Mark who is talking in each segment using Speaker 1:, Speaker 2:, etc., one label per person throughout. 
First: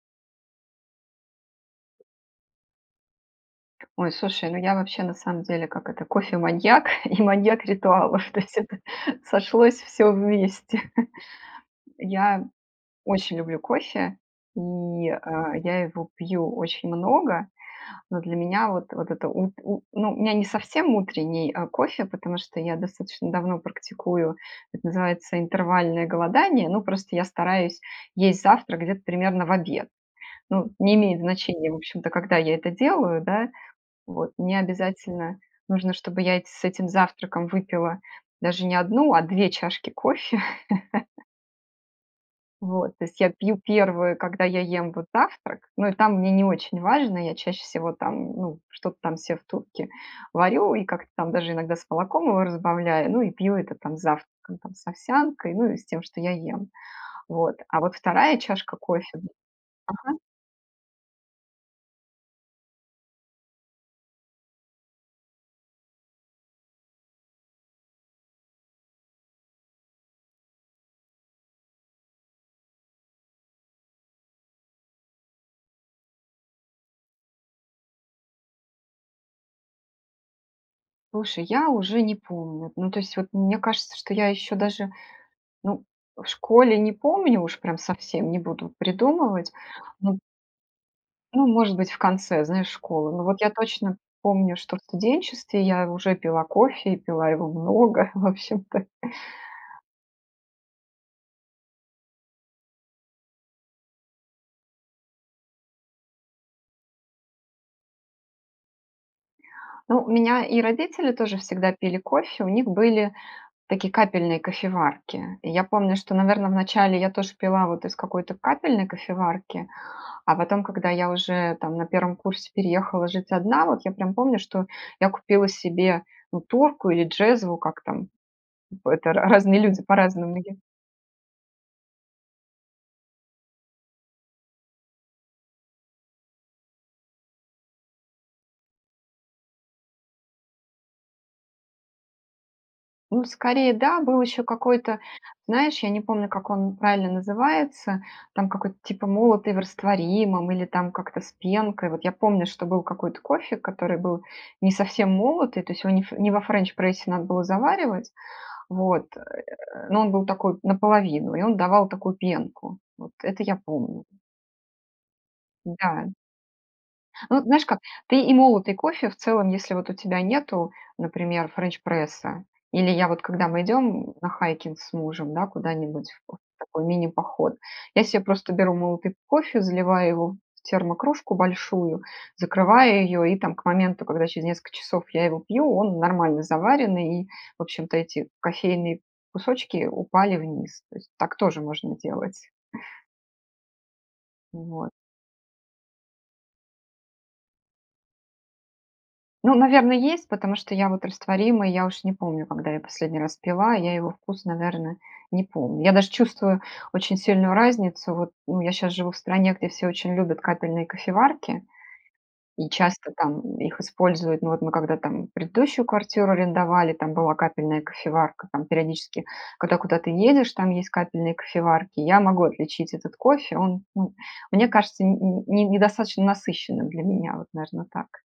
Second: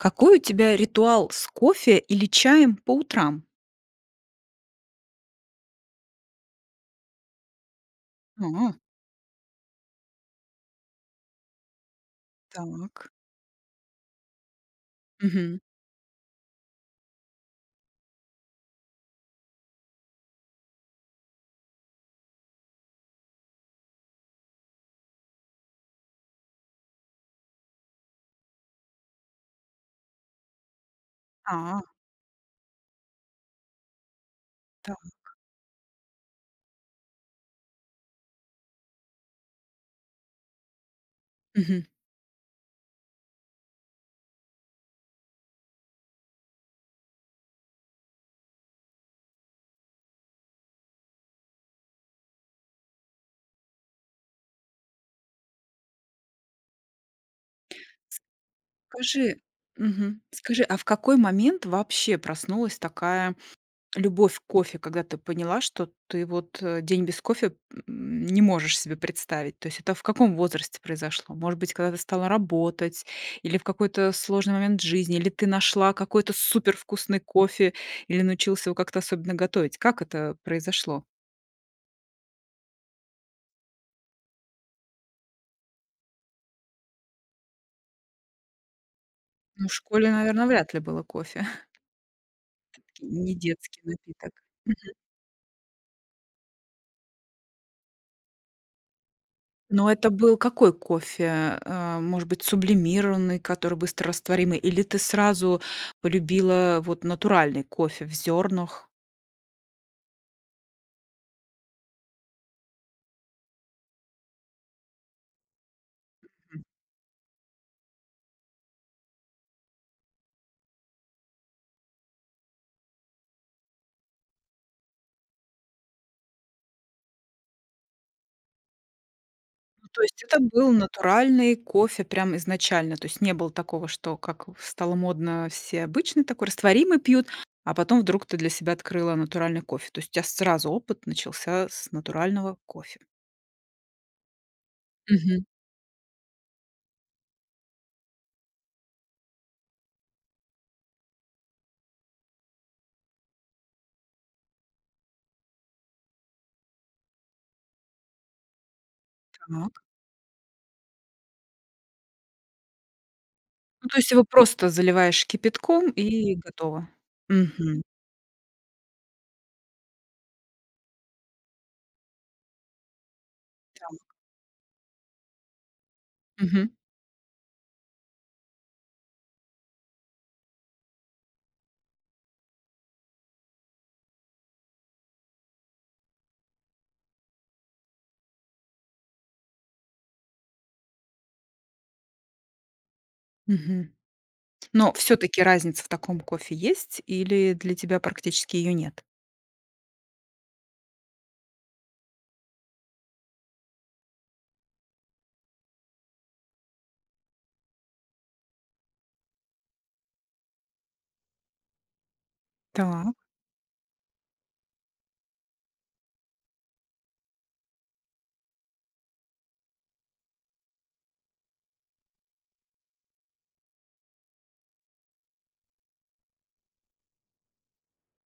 Speaker 1: Какой у тебя ритуал с кофе или чаем по утрам?
Speaker 2: Ой, слушай, ну я, вообще, на самом деле, как это: кофе-маньяк и маньяк ритуалов. То есть
Speaker 1: А.
Speaker 2: это сошлось всё вместе. Я
Speaker 1: Так.
Speaker 2: очень люблю кофе, и,
Speaker 1: Мгм.
Speaker 2: э, я его пью очень много, но для меня вот вот это ут у ну, у меня не совсем утренний, э, кофе, потому что я достаточно давно практикую- это называется интервальное голодание: ну, просто я стараюсь есть завтрак где-то примерно в обед. Ну, не имеет значения, в
Speaker 1: А.
Speaker 2: общем-то, когда я это делаю, да. Вот. Мне
Speaker 1: Так.
Speaker 2: обязательно нужно, чтобы я эт с этим завтраком выпила даже не 1, а 2 чашки кофе.
Speaker 1: Мгм.
Speaker 2: Вот. То есть я пью 1, когда я ем вот завтрак. Но и там мне не очень важно. Я чаще всего там, ну, что-то там се в турке варю и как-то там даже иногда с молоком его разбавляю, ну и пью это там с завтраком, с овсянкой, ну и с тем, что я ем. Вот. А вот
Speaker 1: С
Speaker 2: 2 чашка кофе
Speaker 1: кажи
Speaker 2: Ага.
Speaker 1: Мгм. Скажи, а в какой момент вообще проснулась такая любовь к кофе, когда ты поняла, что ты вот, э, день без кофе, м, не можешь себе представить? То есть это в каком возрасте произошло? Может быть, когда ты стала работать, или в какой-то сложный момент жизни, или ты нашла какой-то супервкусный кофе, или научилась его как-то особенно готовить? Как это произошло?
Speaker 2: Слушай, я уже не помню. Ну, то есть вот мне кажется, что я еще даже Ну, в школе не помню, уж прям совсем не буду придумывать.
Speaker 1: Ну, в школе,
Speaker 2: Ну
Speaker 1: наверно, вряд ли было
Speaker 2: ну,
Speaker 1: кофе.
Speaker 2: может быть, в конце, знаешь, школы. Но
Speaker 1: Не
Speaker 2: вот я
Speaker 1: детский
Speaker 2: точно
Speaker 1: напиток.
Speaker 2: помню, что в
Speaker 1: Мгм.
Speaker 2: студенчестве я уже пила кофе и пила его много в общем-то.
Speaker 1: Но это был какой кофе? Э, может быть, сублимированный, который быстрорастворимый? Или ты сразу полюбила вот натуральный кофе в зёрнах?
Speaker 2: Ну, у меня и родители тоже всегда пили кофе, у них были такие капельные кофеварки. Я помню, что, наверно, вначале я тоже пила вот из какой-то капельной кофеварки. А потом, когда я уже, там, на 1 курсе переехала жить одна, вот я прям помню, что я купила себе, ну, турку или джезву- как там? П это ра разные люди
Speaker 1: Ну, то есть
Speaker 2: по-разному
Speaker 1: это
Speaker 2: её
Speaker 1: был натуральный кофе прям изначально? То есть не было такого, что, как ф стало модно: все обычный такой, растворимый пьют, а потом вдруг ты для себя открыла натуральный кофе. То есть у тя сразу опыт начался с натурального кофе.
Speaker 2: Ну, скорее, да. Был еще какой-то,
Speaker 1: Мгм.
Speaker 2: знаешь, я не помню, как он правильно называется, там какой-то, типа "молотый в растворимом", или там как-то "с пенкой". Вот я помню, что был какой-то кофе, который был не совсем молотый, то есть его не ф не во френч-прессе надо было заваривать, вот,
Speaker 1: Так.
Speaker 2: э, но он был такой- наполовину, и он давал такую пенку. Вот это я
Speaker 1: Ну, то
Speaker 2: помню.
Speaker 1: есть его просто заливаешь кипятком,
Speaker 2: Да.
Speaker 1: и готово.
Speaker 2: Ну, знаешь как,
Speaker 1: Мгм.
Speaker 2: ты и молотый кофе, в целом, если вот у тебя нету, например, френч-пресса. Или я вот, когда мы идём,
Speaker 1: Так.
Speaker 2: м, на хайкинг с мужем, да, куда-нибудь вот в
Speaker 1: Мгм.
Speaker 2: такой мини-поход, я се просто беру молотый кофе, заливаю его в термокружку большую, закрываю её- и, там, к моменту, когда через несколько часов я его пью, он нормально заваренный и в общем-то эти кофейные кусочки упали вниз. То есть так тоже можно делать.
Speaker 1: Мгм.
Speaker 2: Вот.
Speaker 1: Но всё-таки разница в таком кофе есть, или для тебя практически её нет?
Speaker 2: Ну, наверно, есть, потому что я вот растворимый- я уж не помню, когда я последний раз пила,- я его вкус, наверно, не помню. Я даже чувствую очень сильную разницу. Вот, ну, я щас живу в стране, где все очень любят капельные кофеварки и часто
Speaker 1: Так.
Speaker 2: там их используют. Мы вот мы когда там предыдущую квартиру арендовали, там была капельная кофеварка. Там, периодически, когда куда ты едешь, там есть капельные кофеварки. Я могу отличить этот кофе: он, ну, мне кажется не не недостаточно насыщенным для меня. Вот, наверно, так.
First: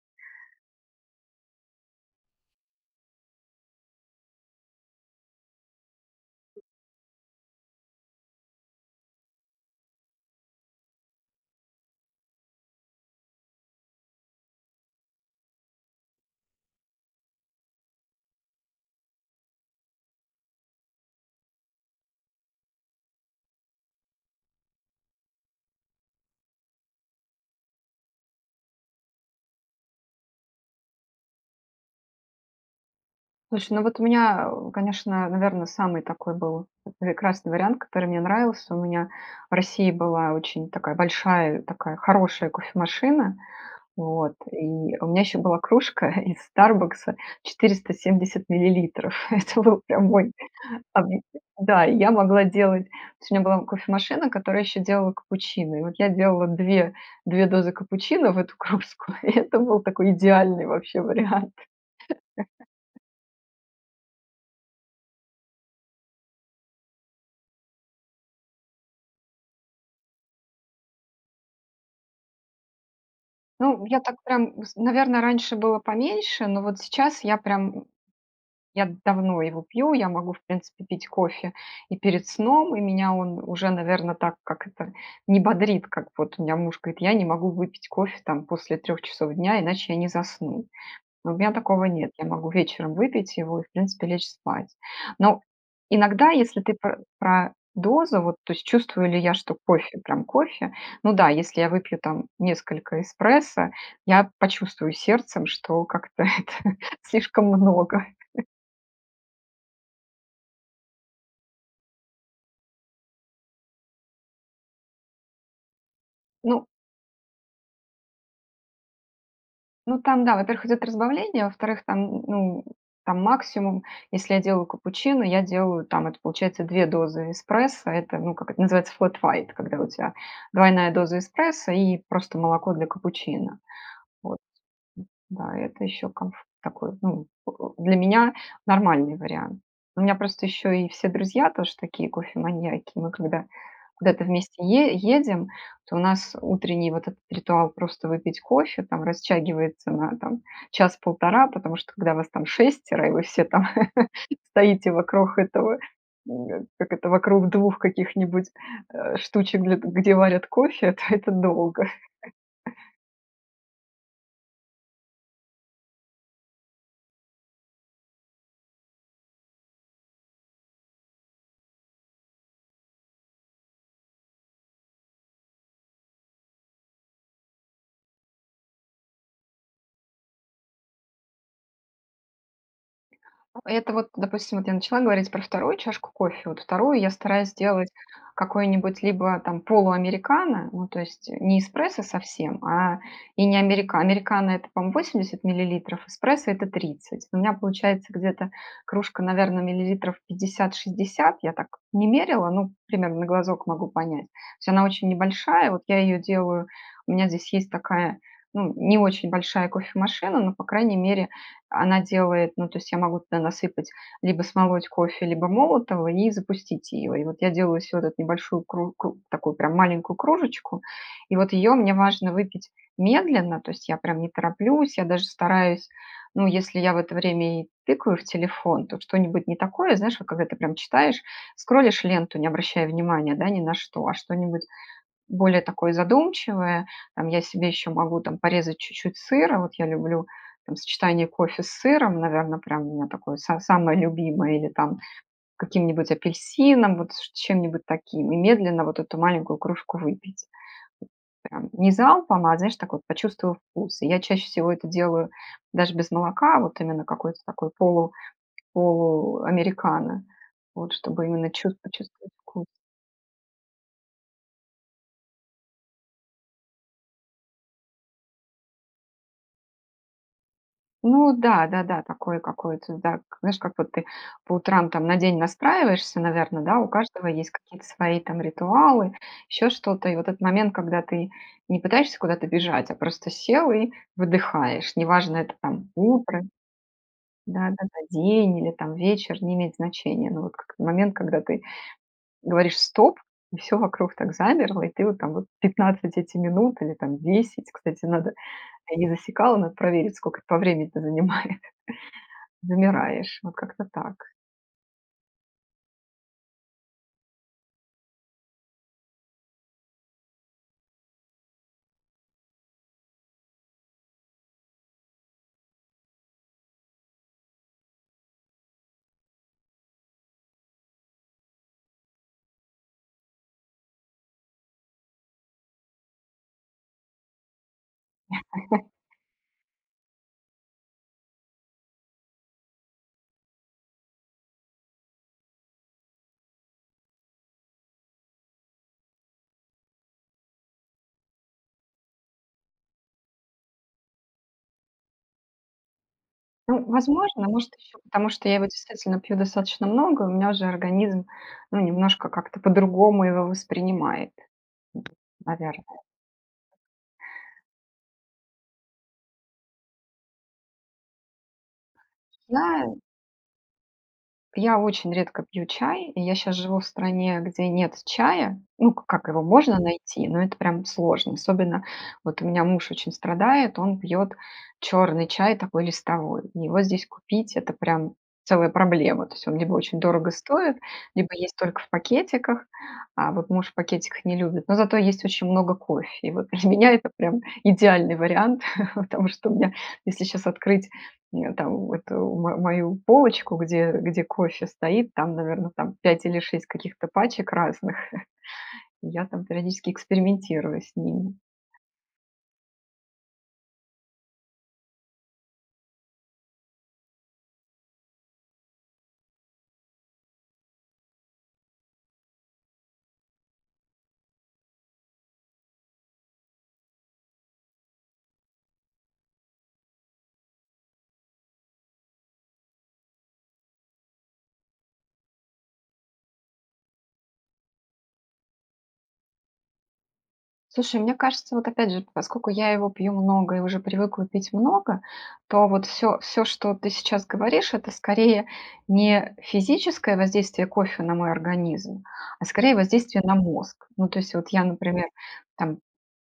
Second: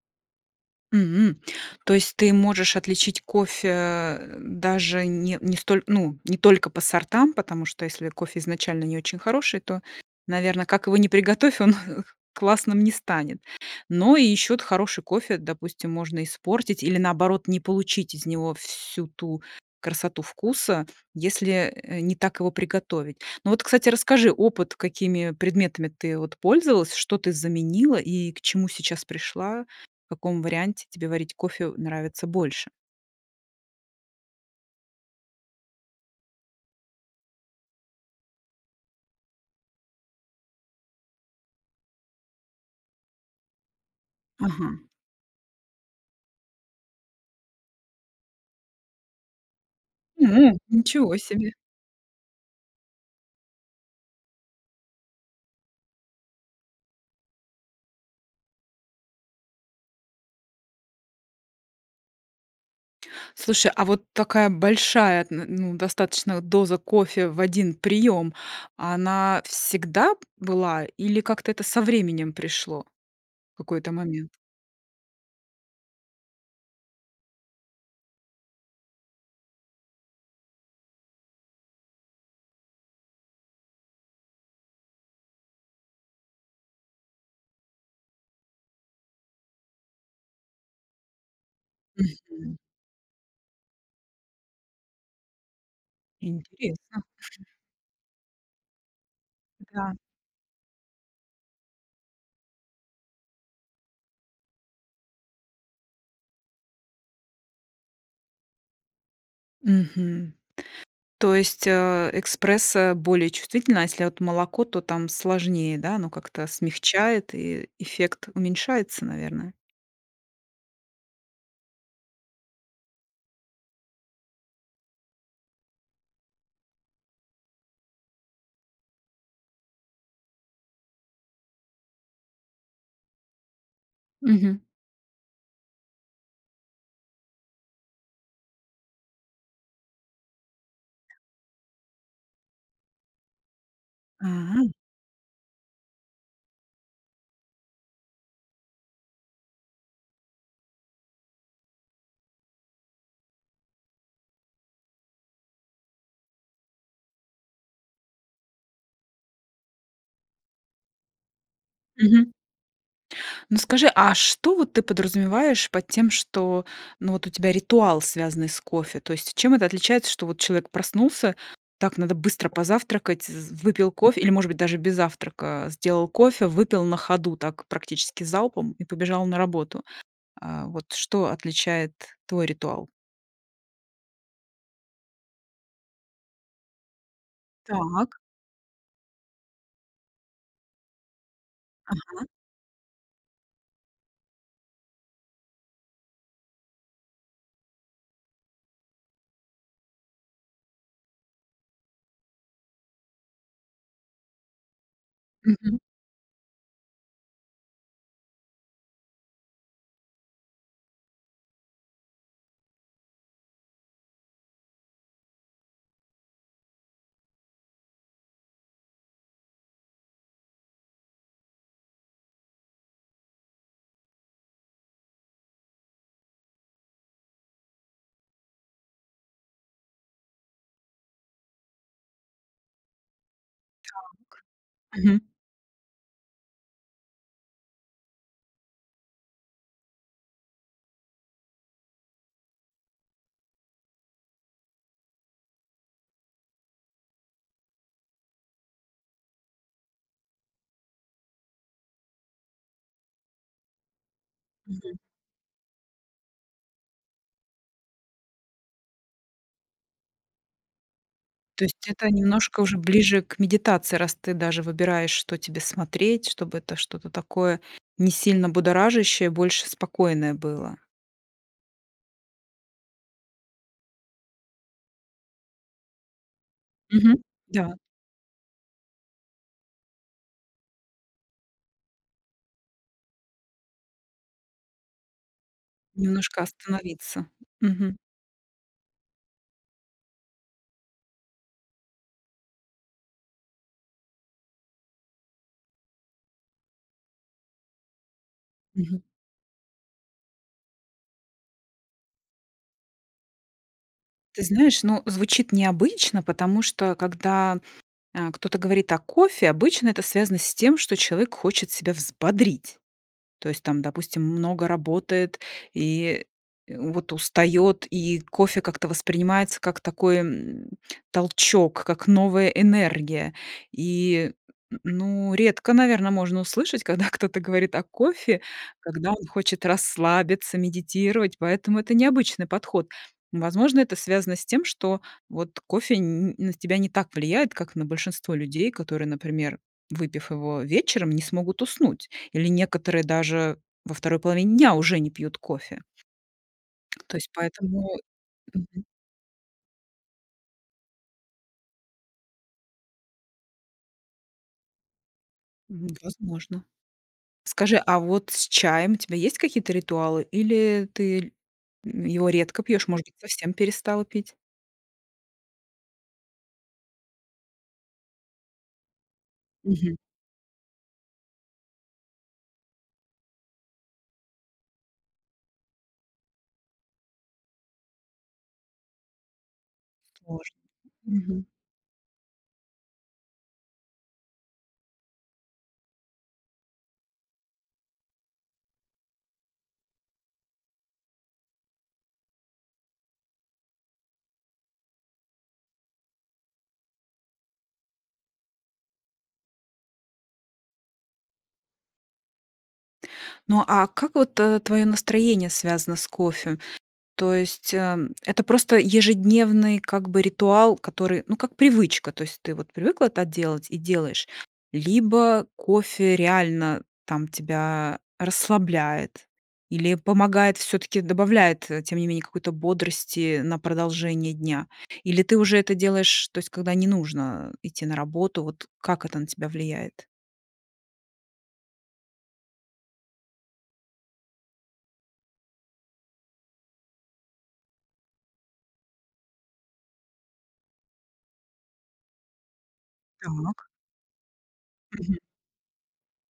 Speaker 1: М! То есть ты можешь отличить кофе, даже не не столь ну, не только по сортам, потому что если кофе изначально не очень хороший, то, наверно, как его ни приготовь, он классным не станет. Но и ещё от хороший кофе, допустим, можно испортить или, наоборот, не получить из него всю ту красоту вкуса, если, э, не так его приготовить. Ну вот, кстати, расскажи опыт: какими предметами ты вот пользовалась, что ты заменила и к чему сейчас пришла, в каком варианте тебе варить кофе нравится больше?
Speaker 2: Слушай, ну вот у меня, а, о, конечно, наверно, самый такой был, э, прекрасный вариант, который мне нравился. У меня в России была очень такая большая, такая хорошая кофемашина. Вот.
Speaker 1: Ага.
Speaker 2: И у меня еще была кружка из "Старбакса" 470 миллилитров. Это был прям мой
Speaker 1: М! Ничего
Speaker 2: [unintelligible]
Speaker 1: себе!
Speaker 2: Да. И я могла делать то есть у меня была кофе-машина, которая еще делала капучино. И вот я делала две две дозы капучино в эту кружку, и это был такой идеальный вообще вариант.
Speaker 1: Слушай, а вот такая большая, н ну, достаточно вот доза кофе в 1 прием, она всегда б была или как-то это со временем пришло? В
Speaker 2: Ну,
Speaker 1: какой-то
Speaker 2: я так
Speaker 1: момент.
Speaker 2: прям, вс наверно, раньше было поменьше, но вот сейчас я прям м Я давно его пью, я могу в принципе пить кофе и перед сном, и меня он уже, наверно, так- как это?- не бодрит, как вот у меня муж говорит: "Я не могу выпить кофе там после 3 часов дня, иначе я не засну". Ну, у меня такого нет. Я могу
Speaker 1: Мгм.
Speaker 2: вечером выпить его и в принципе лечь спать. Но иногда, если ты пр
Speaker 1: Интересно.
Speaker 2: про дозу, вот то есть чувствую ли я, что
Speaker 1: Да.
Speaker 2: кофе прям кофе, ну да, если я выпью там несколько эспрессо, я почувствую сердцем, что как-то это слишком много.
Speaker 1: Мгм. То есть, э, эспрессо более чувствительная, а если от молоко, то там сложнее, да? Оно как-то
Speaker 2: Ну
Speaker 1: смягчает и эффект уменьшается, наверное?
Speaker 2: Ну, там, да, во-первых, идет разбавление, а, во-вторых, там, ну, там, максимум, если я делаю капучино, я делаю, там, это получается 2 дозы эспрессо. Это, ну, как это называется, флэт уайт- когда у тя двойная доза эспрессо и просто молоко для капучино, вот.
Speaker 1: Мгм.
Speaker 2: Да. Это еще комф такой, ну, поку Для меня- нормальный вариант. У меня просто еще и все друзья тоже такие кофеманьяки. Мы, когда куда-то вместе
Speaker 1: А.
Speaker 2: е едем, то у нас утренний вот этот ритуал просто выпить кофе, там, растягивается на, там, час-полтора. Потому что когда вас там 6 и вы все, там, стоите вокруг этого м- как это- вокруг 2 каких-нибудь, э, штучек, г где варят кофе, то это долго.
Speaker 1: Мгм. Ну скажи, а что вот ты подразумеваешь под тем, что, ну, вот у тебя ритуал, связанный с кофе? То есть чем это отличается, что вот человек проснулся, так надо быстро позавтракать з выпил кофе или, может быть, даже без завтрака сделал кофе, выпил на ходу, так практически залпом и побежал на работу. Э, вот что отличает твой ритуал?
Speaker 2: Это вот, допустим, вот я начала говорить про 2 чашку кофе, вот 2 я стараюсь делать
Speaker 1: Так.
Speaker 2: какой-нибудь либо, там, полуамерикано, ну, то есть, э, не эспрессо
Speaker 1: Ага.
Speaker 2: совсем, а, и не америка Американо- это, по-моему, 80 миллилитров, эспрессо- это 30. У меня получается где-то кружка, наверно, миллилитров 50, 60 - я так не мерила, ну, примерно, на глазок могу понять. То есть она очень небольшая,
Speaker 1: Мгм.
Speaker 2: вот я ее делаю- у меня здесь есть такая, ну, не очень большая кофемашина, но, по крайней мере, она делает, ну, то есть я могу туда насыпать: либо смолоть кофе, либо молотого- и запустить ее. И вот я делаю всё вот эту небольшую кру кру такую прям маленькую кружечку и вот ее мне важно выпить медленно, то есть я прям не тороплюсь. Я даже стараюсь ну, если я в это время и тыкаю в телефон, то что-нибудь не такое, знаешь, когда ты прям читаешь, скролишь ленту, не обращая внимания, да, ни на что, а что-нибудь
Speaker 1: Так. Мгм.
Speaker 2: более такое задумчивое. Там, я себе еще могу, там, порезать чуть-чуть сыра. Вот я люблю, там, сочетание кофе с сыром, наверно, прям у меня такое са самое любимое или, там, каким-нибудь апельсином, вот с с чем-нибудь таким. И медленно вот эту маленькую кружку выпить. Прям не залпом, а, знаешь, так вот- почувствовав вкус. Я чаще всего это
Speaker 1: Мгм.
Speaker 2: делаю даже без молока, а вот именно какой-то такой полу полуамерикано вот, чтобы именно
Speaker 1: То
Speaker 2: чув
Speaker 1: есть, это
Speaker 2: почувствовать
Speaker 1: немножко
Speaker 2: вкус.
Speaker 1: уже ближе к медитации, раз ты даже выбираешь, что тебе смотреть, чтобы это что-то такое не сильно будоражащее, больше спокойное было.
Speaker 2: Ну да, да-да, такое какое-то, да. Как, знаешь, как вот ты по утрам, там, на день настраиваешься, наверно, да, у
Speaker 1: Мгм.
Speaker 2: каждого есть
Speaker 1: Да.
Speaker 2: какие-то свои, там, ритуалы, еще что-то. И вот этот момент, когда ты не пытаешься куда-то бежать, а просто сел и выдыхаешь. Неважно это, там,
Speaker 1: Немножко
Speaker 2: утро
Speaker 1: остановиться. Мгм.
Speaker 2: Да-да-да, день или, там, вечер- не имеет значения. Но вот как момент, когда ты говоришь: "Стоп!" И всё вокруг так замерло, и ты вот там 15 эти минут или, там, 10, кстати, надо я
Speaker 1: Мгм.
Speaker 2: не засекала, надо проверить, сколько это по времени-то занимает, замираешь. Вот как-то так.
Speaker 1: Ты знаешь, ну, звучит необычно, потому что когда, э, кто-то говорит о кофе, обычно это связано с тем, что человек хочет себя взбодрить. То есть там, допустим, много работает и, э, вот устает, и кофе как-то воспринимается как такой, м, толчок, как новая энергия. И, н н ну, редко, наверно, можно услышать, когда кто-то говорит о кофе, когда он хочет расслабиться, медитировать, поэтому это необычный подход. Возможно, это связано с тем, что вот кофе н н на тебя не так влияет, как на большинство людей, которые, например, выпив его вечером, не смогут уснуть, или некоторые даже во 2 половине дня уже не пьют кофе.
Speaker 2: Ну,
Speaker 1: То есть
Speaker 2: возможно, может
Speaker 1: поэтому.
Speaker 2: еще потому что я его,
Speaker 1: Мгм.
Speaker 2: действительно, пью достаточно много, у меня уже организм, ну, немножко как-то по-другому его воспринимает. Ну, наверное.
Speaker 1: М. Возможно. Скажи, а вот с чаем у тебя есть какие-то ритуалы, или ты ль его редко пьёшь?
Speaker 2: Знаю.
Speaker 1: Может быть, совсем перестал пить?
Speaker 2: Я очень редко пью чай и я щас живу в стране, где нет чая. Ну, к как его можно
Speaker 1: Мгм.
Speaker 2: найти, но это прям сложно. Особенно вот у меня муж очень страдает, он пьет черный чай, такой листовой. Его здесь купить, это прям целая проблема. То есть он либо очень дорого
Speaker 1: Сложно.
Speaker 2: стоит, либо
Speaker 1: Мгм.
Speaker 2: есть только в пакетиках, а, вот муж в пакетиках не любит. Но зато есть очень много кофе. И вот для меня это прям идеальный вариант. Потому что у меня, если сейчас открыть, э, там, эту м мою полочку, где где кофе стоит, там, наверно, там 5 или 6 каких-то пачек разных. Я там периодически экспериментирую с ними.
Speaker 1: Ну, а как вот, э, твое настроение связано с кофе? То есть, а, это просто ежедневный как бы ритуал, который, ну, как привычка, то есть ты вот привыкла так делать и делаешь. Либо кофе реально, там, тебя расслабляет или помогает всё-таки, добавляет, э, тем не менее, какой-то бодрости на продолжение дня? Или ты уже это делаешь, то есть когда не нужно идти на работу? Вот как это на тебя влияет?
Speaker 2: Слушай, мне кажется, вот опять же, поскоку я его пью много и уже привыкла пить много, то вот, всё всё, что ты сейчас говоришь- это скорее не физическое воздействие кофе на мой организм, а скорее воздействие на
Speaker 1: Так.
Speaker 2: мозг. Ну, то есть вот, я, например,
Speaker 1: Мгм.
Speaker 2: там,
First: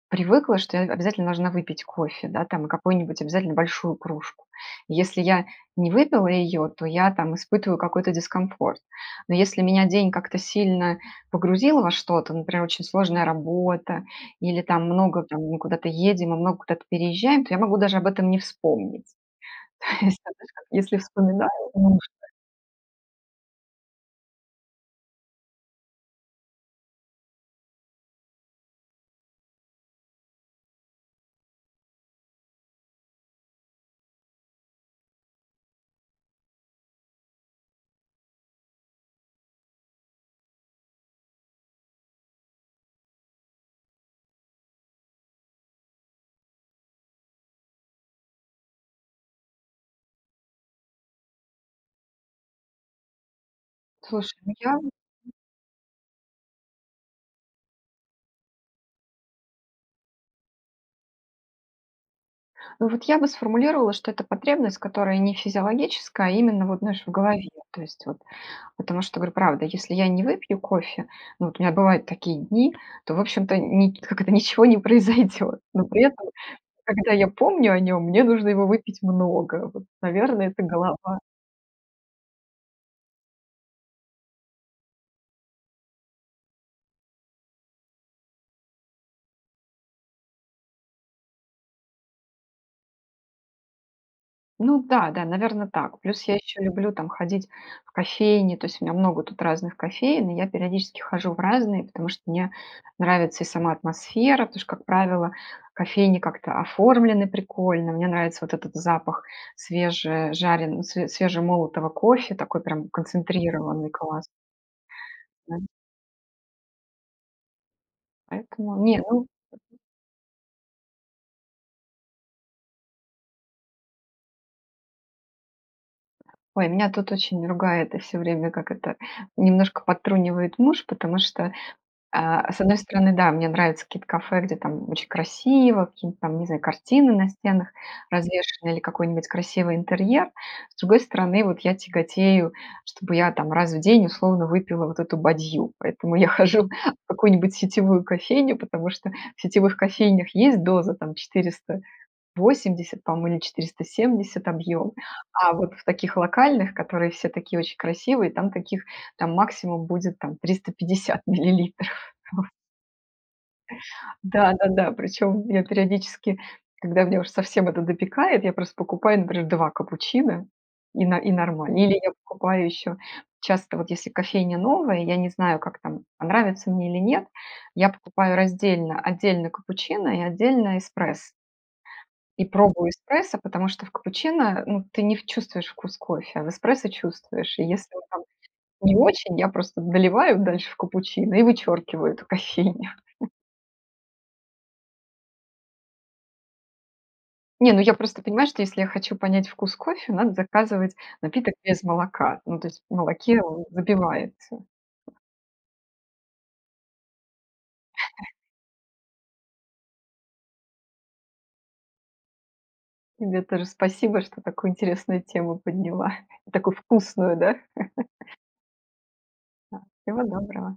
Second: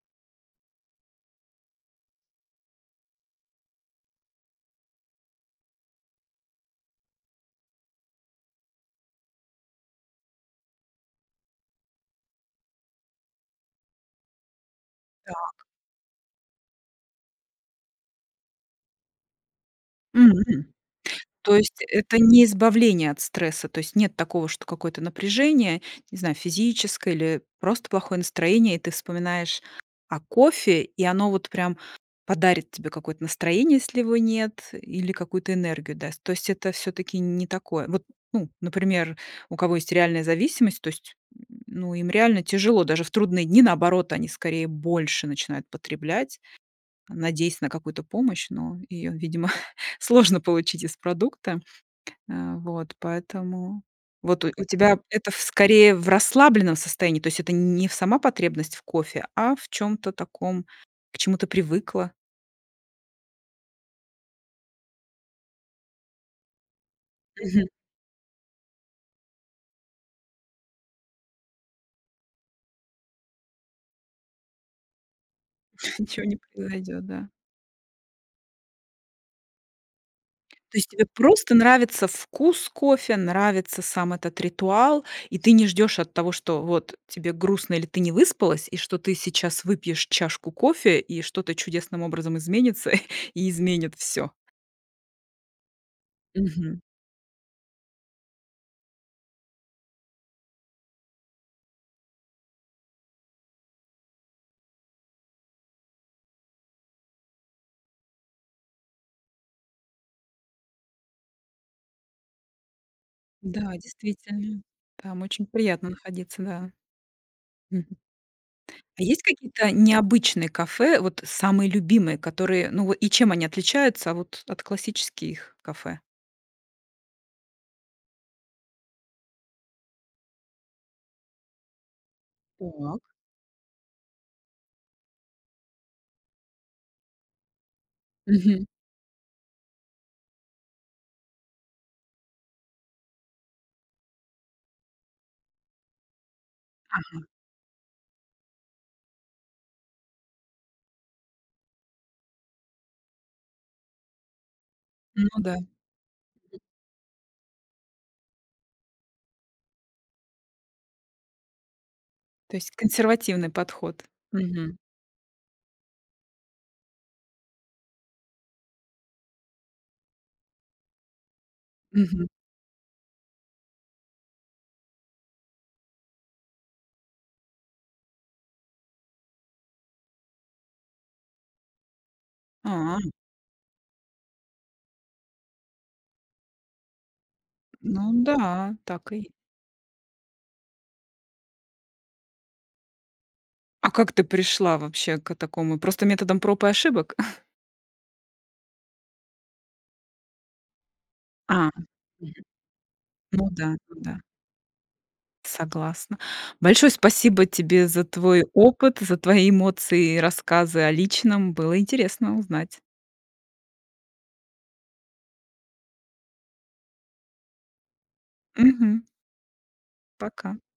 Speaker 2: привыкла, что я, э, обязательно должна выпить кофе, да, там и какую-нибудь обязательно большую кружку. Если я не выпила ее, то я, там, испытываю какой-то дискомфорт. Но если меня день как-то сильно погрузил во что-то, например, очень сложная работа или там много, там, мы
Speaker 1: Так.
Speaker 2: куда-то едем и много куда-то переезжаем, то я могу даже об этом не вспомнить. То есть знаешь как,
Speaker 1: М.
Speaker 2: если вспоминаю,
Speaker 1: То
Speaker 2: то
Speaker 1: есть,
Speaker 2: нужно
Speaker 1: это не избавление от стресса, то есть нет такого, что какое-то напряжение, не знаю, физическое, или просто плохое настроение, и ты вспоминаешь о кофе, и оно вот, прям, подарит тебе какое-то настроение, если его нет, или какую-то энергию даст. То есть это всё-таки не такое. Вот, ну, например, у кого есть реальная зависимость, то есть, м, ну им реально тяжело, даже в трудные дни. Наоборот, они скорее больше начинают потреблять, надеясь на какую-то помощь, но её, видимо, сложно получить из продукта. А, вот, поэтому.
Speaker 2: Слушай,
Speaker 1: Вот у
Speaker 2: ну
Speaker 1: у
Speaker 2: я
Speaker 1: тебя это, в скорее, в расслабленном состоянии, то есть это н не сама потребность в кофе, а в чём-то таком, к чему ты привыкла.
Speaker 2: Ну вот я бы сформулировала, что это потребность, которая не физиологическая, а именно, вот знаешь, в голове,
Speaker 1: Мгм.
Speaker 2: то есть, вот. Потому что, говорю, правда: если я не выпью кофе- ну вот, у меня бывают такие дни,- то в общем-то, ни как это, ничего не произойдёт. Но при
Speaker 1: Ничего
Speaker 2: этом,
Speaker 1: не произойдет.
Speaker 2: когда я
Speaker 1: Да.
Speaker 2: помню о нём, мне нужно его выпить много, вот. Наверно, это
Speaker 1: То есть тебе
Speaker 2: голова.
Speaker 1: просто нравится вкус кофе. Нравится сам этот ритуал, и ты не ждёшь от того, что вот тебе грустно или ты не выспалась, и что ты сейчас выпьешь чашку кофе, и что-то чудесным образом изменится, и изменит всё.
Speaker 2: Ну да-да. Наверно, так. Плюс я ещё
Speaker 1: Мгм.
Speaker 2: люблю там, ходить в кофейни. То есть у меня много тут разных кофеен, и я периодически хожу в разные, потому что мне нравится и сама атмосфера. Потому что, как правило, кофейни как-то оформлены прикольно. Мне нравится вот этот запах свежежарен све свежемолотого кофе, такой прям
Speaker 1: Да,
Speaker 2: концентрированный. Класс.
Speaker 1: действительно. Там очень
Speaker 2: М
Speaker 1: приятно находиться, да. Мгм.
Speaker 2: Поэтому Не,
Speaker 1: А есть
Speaker 2: ну
Speaker 1: какие-то необычные кафе? Вот самые любимые, которые, ну, во и чем они отличаются, вот, от классических кафе?
Speaker 2: Ой, меня тут очень ругает и всё время, как это, немножко подтрунивает муж. Потому что, а, с одной
Speaker 1: Так.
Speaker 2: стороны, да, мне нравятся какие-то кафе, где там очень красиво, какие-нибудь там, не знаю, картины на стенах
Speaker 1: Мгм.
Speaker 2: развешены. Или какой-нибудь красивый интерьер. С другой стороны, вот я тяготею, чтобы я, там, раз в день, условно, выпила вот эту бадью. Поэтому я хожу в
Speaker 1: Ага.
Speaker 2: какую-нибудь сетевую кофейню, потому что в сетевых кофейнях есть доза там, 480, по-моему, или 470 объём.
Speaker 1: Ну
Speaker 2: А
Speaker 1: да.
Speaker 2: вот в таких локальных, которые все такие очень красивые, там таких там максимум будет, там, 350 миллилитров. Вот.
Speaker 1: То есть консервативный подход. Мгм.
Speaker 2: Да-да-да. Причём я периодически, когда меня уж совсем это допекает, я просто покупаю, например, 2 капучино- и но и нормально. Или я
Speaker 1: Мгм.
Speaker 2: покупаю еще часто, вот если кофейня новая, я не знаю как там, понравится мне или нет, я покупаю раздельно: отдельно капучино и отдельно эспрессо. И пробую
Speaker 1: А.
Speaker 2: эспрессо, потому что в капучино, э, ну ты не в чувствуешь вкус кофе. А в эспрессо чувствуешь. И если он
Speaker 1: Ну
Speaker 2: там
Speaker 1: да.
Speaker 2: не
Speaker 1: Так и е
Speaker 2: очень, я просто доливаю дальше в капучино, и вычеркиваю эту кофейню.
Speaker 1: А как ты пришла вообще, ко такому? Просто методом проб и ошибок?
Speaker 2: Не, ну я просто понимаю, что если я хочу понять вкус кофе, надо заказывать напиток
Speaker 1: А.
Speaker 2: без молока,
Speaker 1: Мгм.
Speaker 2: ну то есть в молоке
Speaker 1: Ну
Speaker 2: он
Speaker 1: да, ну да.
Speaker 2: забивается.
Speaker 1: Согласна. Большое спасибо тебе за твой опыт, за твои эмоции и рассказы о личном. Было интересно узнать.
Speaker 2: Тебе тоже спасибо, что такую интересную тему подняла, и такую вкусную. Да?
Speaker 1: Мгм.
Speaker 2: Да, всего
Speaker 1: Пока.
Speaker 2: доброго!